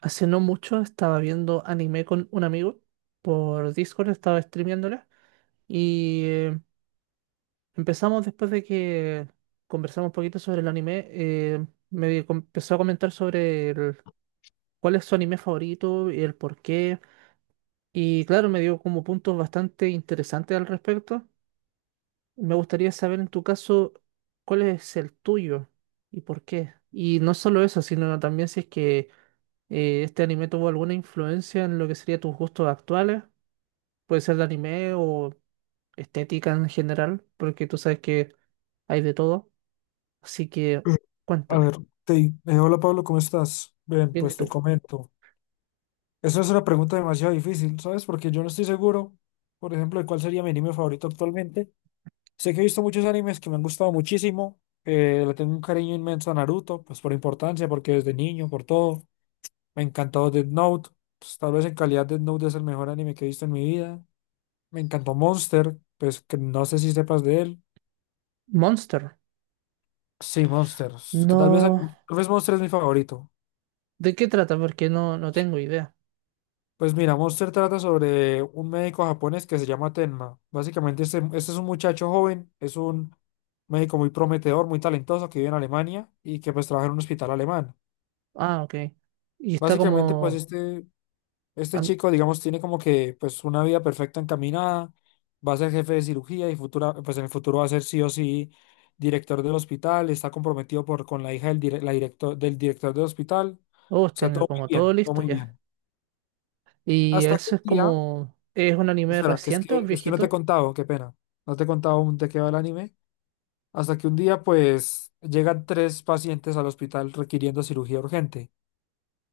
Hace no mucho estaba viendo anime con un amigo por Discord, estaba streameándola y empezamos después de que conversamos un poquito sobre el anime, empezó a comentar sobre cuál es su anime favorito y el por qué. Y claro, me dio como puntos bastante interesantes al respecto. Me gustaría saber en tu caso cuál es el tuyo y por qué. Y no solo eso, sino también si es que este anime tuvo alguna influencia en lo que sería tus gustos actuales. Puede ser de anime o estética en general, porque tú sabes que hay de todo. Así que Eh, A cuéntame, ver, Hola Pablo, ¿cómo estás? Bien, viene pues te tú. comento. Esa es una pregunta demasiado difícil, ¿sabes? Porque yo no estoy seguro, por ejemplo, de cuál sería mi anime favorito actualmente. Sé que he visto muchos animes que me han gustado muchísimo. Le tengo un cariño inmenso a Naruto, pues por importancia, porque desde niño, por todo. Me encantó Death Note. Pues, tal vez en calidad Death Note es el mejor anime que he visto en mi vida. Me encantó Monster, pues que no sé si sepas de él. Monster. Sí, Monster. Que No. tal vez Monster es mi favorito. ¿De qué trata? Porque no tengo idea. Pues mira, Monster trata sobre un médico japonés que se llama Tenma. Básicamente, este es un muchacho joven, es un médico muy prometedor, muy talentoso que vive en Alemania y que pues trabaja en un hospital alemán. Ah, ok. Y está Básicamente, pues como. este am- chico, digamos, tiene como que pues una vida perfecta encaminada, va a ser jefe de cirugía y futura, pues en el futuro va a ser sí o sí director del hospital, está comprometido por, con la hija del director del hospital. Oh, O sea, tiene todo muy como todo bien, todo listo muy ya. bien. Y Hasta que eso un es día... como. ¿Es un anime Espera, que es reciente o es que es que no te he viejito? contado, qué pena. No te he contado aún de qué va el anime. Hasta que un día, pues, llegan tres pacientes al hospital requiriendo cirugía urgente.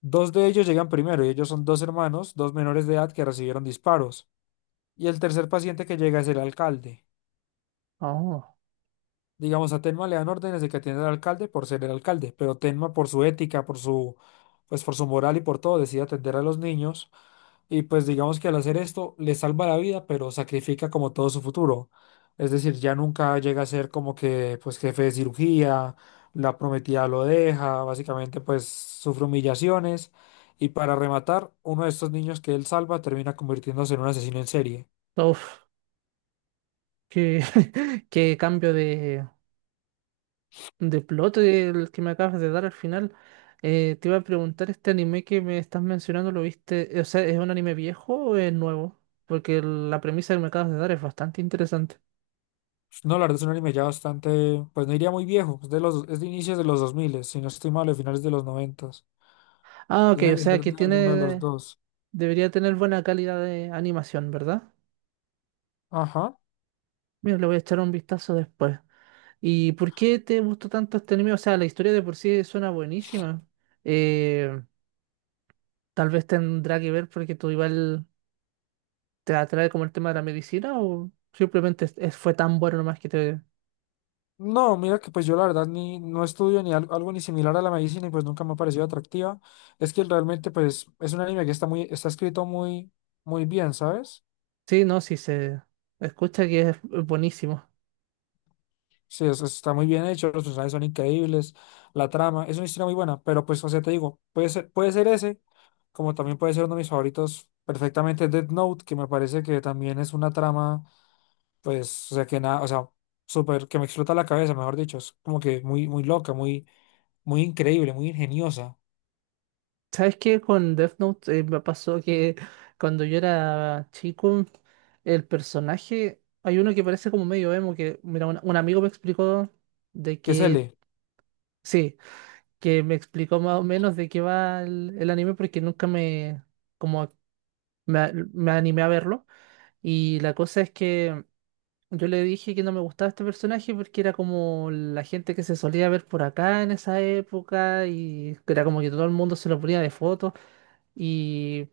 Dos de ellos llegan primero y ellos son dos hermanos, dos menores de edad que recibieron disparos. Y el tercer paciente que llega es el alcalde. Oh. Digamos, a Tenma le dan órdenes de que atienda al alcalde por ser el alcalde, pero Tenma por su ética, por su, pues, por su moral y por todo, decide atender a los niños. Y pues digamos que al hacer esto le salva la vida, pero sacrifica como todo su futuro. Es decir, ya nunca llega a ser como que pues jefe de cirugía, la prometida lo deja, básicamente pues sufre humillaciones. Y para rematar, uno de estos niños que él salva termina convirtiéndose en un asesino en serie. Uf. Qué, qué cambio de plot el que me acabas de dar al final. Te iba a preguntar, este anime que me estás mencionando, ¿lo viste? O sea, ¿es un anime viejo o es nuevo? Porque la premisa que me acabas de dar es bastante interesante. No, la verdad es un anime ya bastante, pues no iría muy viejo, es de los, es de inicios de los 2000, si no estoy mal, de finales de los 90. Ah, ok, Tiene o que sea ser que de alguno de los tiene, dos. debería tener buena calidad de animación, ¿verdad? Ajá. Mira, le voy a echar un vistazo después. ¿Y por qué te gustó tanto este anime? O sea, la historia de por sí suena buenísima. Eh, tal vez tendrá que ver porque tú igual ¿te atrae como el tema de la medicina o simplemente fue tan bueno nomás que te... No, mira que pues yo la verdad ni no estudio ni al- algo, ni similar a la medicina y pues nunca me ha parecido atractiva. Es que realmente pues es un anime que está muy, está escrito muy, muy bien, ¿sabes? Sí, no, sí se escucha que es buenísimo. Sí, es- está muy bien hecho, los personajes son increíbles, la trama, es una historia muy buena, pero pues, o sea, te digo, puede ser ese, como también puede ser uno de mis favoritos perfectamente, Death Note, que me parece que también es una trama, pues, o sea, que nada, o sea, súper, que me explota la cabeza, mejor dicho, es como que muy, muy loca, muy, muy increíble, muy ingeniosa. ¿Sabes qué? Con Death Note me pasó que cuando yo era chico, el personaje, hay uno que parece como medio emo, que, mira, un amigo me explicó de ¿Qué es que, lee? sí, que me explicó más o menos de qué va el anime porque nunca me, como, me animé a verlo. Y la cosa es que... Yo le dije que no me gustaba este personaje porque era como la gente que se solía ver por acá en esa época y que era como que todo el mundo se lo ponía de foto y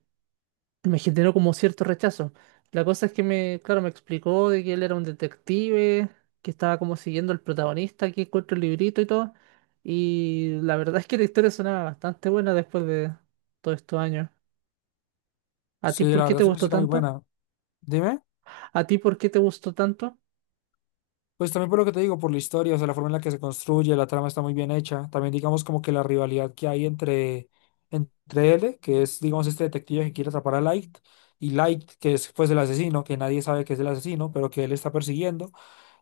me generó como cierto rechazo. La cosa es que me, claro, me explicó de que él era un detective, que estaba como siguiendo al protagonista, que encuentra el librito y todo. Y la verdad es que la historia sonaba bastante buena después de todos estos años. ¿A ti Sí, por la qué verdad te es una gustó historia muy tanto? buena. Dime, ¿A ti por qué te gustó tanto? pues también por lo que te digo, por la historia, o sea, la forma en la que se construye, la trama está muy bien hecha. También digamos como que la rivalidad que hay entre, entre él, que es digamos este detective que quiere atrapar a Light, y Light, que es pues el asesino, que nadie sabe que es el asesino, pero que él está persiguiendo.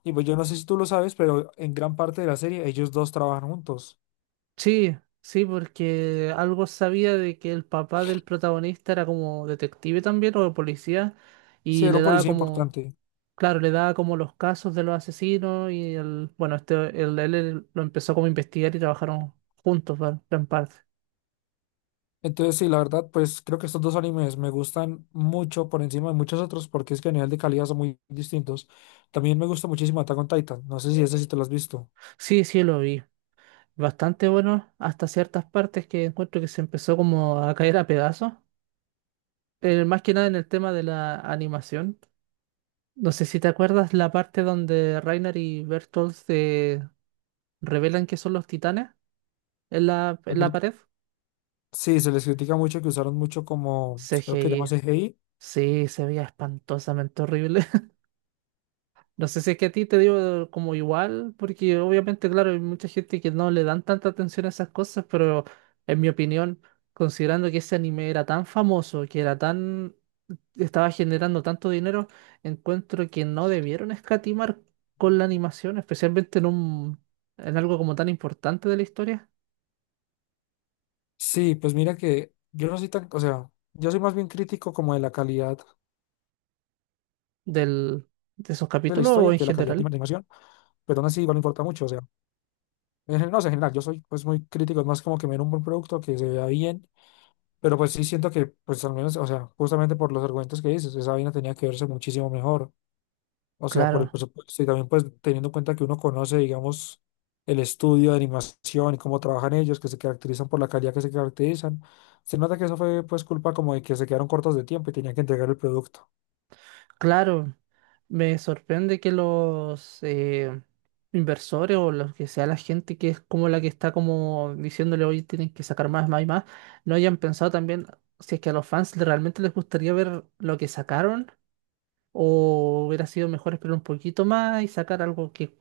Y pues yo no sé si tú lo sabes, pero en gran parte de la serie ellos dos trabajan juntos. Sí, sí, porque algo sabía de que el papá del protagonista era como detective también o policía Sí, y era le un daba policía como, importante. claro, le daba como los casos de los asesinos y el, bueno, este, el, él lo empezó como a investigar y trabajaron juntos, ¿vale? En parte. Entonces, sí, la verdad, pues creo que estos dos animes me gustan mucho por encima de muchos otros porque es que a nivel de calidad son muy distintos. También me gusta muchísimo Attack on Titan. No sé si ese sí te lo has visto. Sí, sí, lo vi. Bastante bueno hasta ciertas partes que encuentro que se empezó como a caer a pedazos. Más que nada en el tema de la animación. No sé si te acuerdas la parte donde Reiner y Bertolt se revelan que son los titanes en en la pared. Sí, se les critica mucho que usaron mucho como, pues, creo que llamas CGI. CGI. Sí, se veía espantosamente horrible. No sé si es que a ti te digo como igual, porque obviamente, claro, hay mucha gente que no le dan tanta atención a esas cosas, pero en mi opinión, considerando que ese anime era tan famoso, que era tan, estaba generando tanto dinero, encuentro que no debieron escatimar con la animación, especialmente en en algo como tan importante de la historia Sí, pues mira que yo no soy tan, o sea, yo soy más bien crítico como de la calidad del, de esos de la capítulos o historia en que de la calidad de la general. animación, pero aún así igual me importa mucho, o sea, en general, no sé, en general, yo soy pues muy crítico, es más como que me den un buen producto, que se vea bien. Pero pues sí siento que, pues al menos, o sea, justamente por los argumentos que dices, esa vaina tenía que verse muchísimo mejor. O sea, por el Claro. presupuesto y también pues teniendo en cuenta que uno conoce, digamos, el estudio de animación y cómo trabajan ellos, que se caracterizan por la calidad que se caracterizan. Se nota que eso fue pues culpa como de que se quedaron cortos de tiempo y tenían que entregar el producto. Claro, me sorprende que los inversores o los que sea la gente que es como la que está como diciéndole hoy tienen que sacar más, más y más, no hayan pensado también si es que a los fans realmente les gustaría ver lo que sacaron o hubiera sido mejor esperar un poquito más y sacar algo que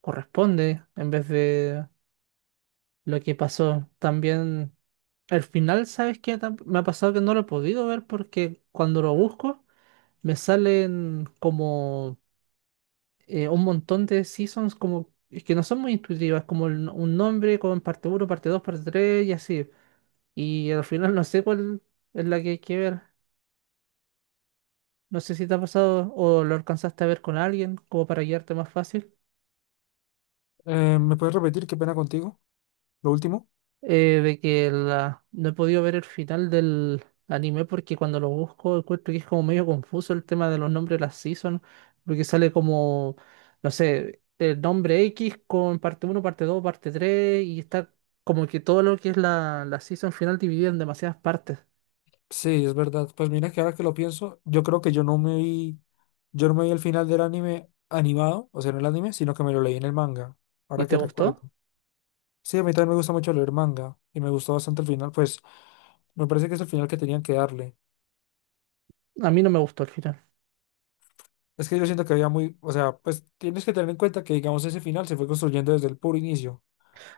corresponde en vez de lo que pasó. También al final, ¿sabes qué? Me ha pasado que no lo he podido ver porque cuando lo busco me salen como un montón de seasons como que no son muy intuitivas, como no, un nombre con parte uno parte 2 parte 3 y así. Y al final no sé cuál es la que hay que ver. No sé si te ha pasado o lo alcanzaste a ver con alguien, como para guiarte más fácil. ¿Me puedes repetir qué pena contigo? Lo último. No he podido ver el final del anime porque cuando lo busco encuentro que es como medio confuso el tema de los nombres de las seasons, porque sale como, no sé, el nombre X con parte uno parte 2 parte 3 y está como que todo lo que es la season final dividida en demasiadas partes. Sí, es verdad. Pues mira que ahora que lo pienso, yo creo que yo no me vi el final del anime animado, o sea, no el anime, sino que me lo leí en el manga, ¿Y ahora te que recuerdo. gustó? Sí, a mí también me gusta mucho leer manga y me gustó bastante el final, pues me parece que es el final que tenían que darle. A mí no me gustó el final. Es que yo siento que había muy, o sea, pues tienes que tener en cuenta que, digamos, ese final se fue construyendo desde el puro inicio.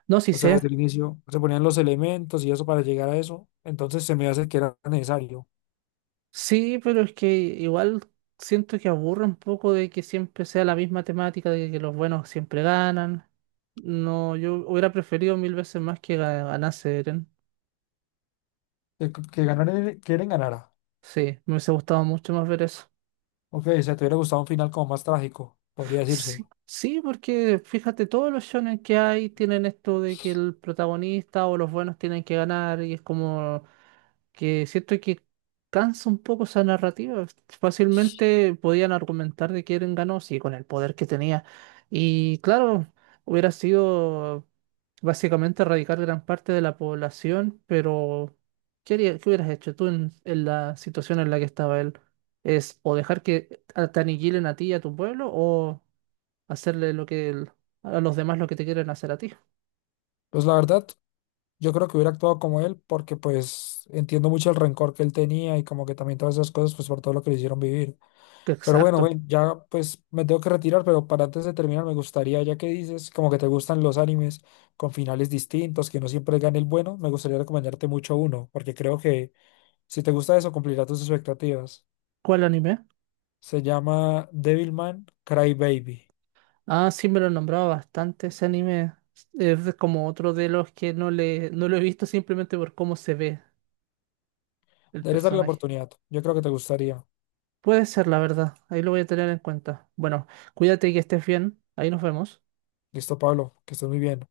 No, sí O sea, sé. desde el inicio se ponían los elementos y eso para llegar a eso. Entonces se me hace que era necesario Sí, pero es que igual siento que aburre un poco de que siempre sea la misma temática, de que los buenos siempre ganan. No, yo hubiera preferido mil veces más que ganase Eren. Que Eren ganara. Sí, me hubiese gustado mucho más ver eso. Ok, o sea, te hubiera gustado un final como más trágico, podría decirse. Sí, sí, porque fíjate, todos los shonen que hay tienen esto de que el protagonista o los buenos tienen que ganar y es como que siento que cansa un poco esa narrativa. Fácilmente podían argumentar de quién ganó, sí, con el poder que tenía. Y claro, hubiera sido básicamente erradicar gran parte de la población, pero ¿qué hubieras hecho tú en la situación en la que estaba él? ¿Es o dejar que te aniquilen a ti y a tu pueblo o hacerle lo que a los demás lo que te quieren hacer a ti? Pues la verdad, yo creo que hubiera actuado como él porque pues entiendo mucho el rencor que él tenía y como que también todas esas cosas pues por todo lo que le hicieron vivir. Pero bueno, Exacto. ven, ya pues me tengo que retirar, pero para antes de terminar me gustaría, ya que dices como que te gustan los animes con finales distintos, que no siempre gane el bueno, me gustaría recomendarte mucho uno, porque creo que si te gusta eso cumplirá tus expectativas. ¿Cuál anime? Se llama Devilman Crybaby. Ah, sí, me lo nombraba bastante ese anime. Es como otro de los que no lo he visto simplemente por cómo se ve el Deberías darle la personaje. oportunidad, yo creo que te gustaría. Puede ser, la verdad. Ahí lo voy a tener en cuenta. Bueno, cuídate y que estés bien. Ahí nos vemos. Listo, Pablo, que estés muy bien.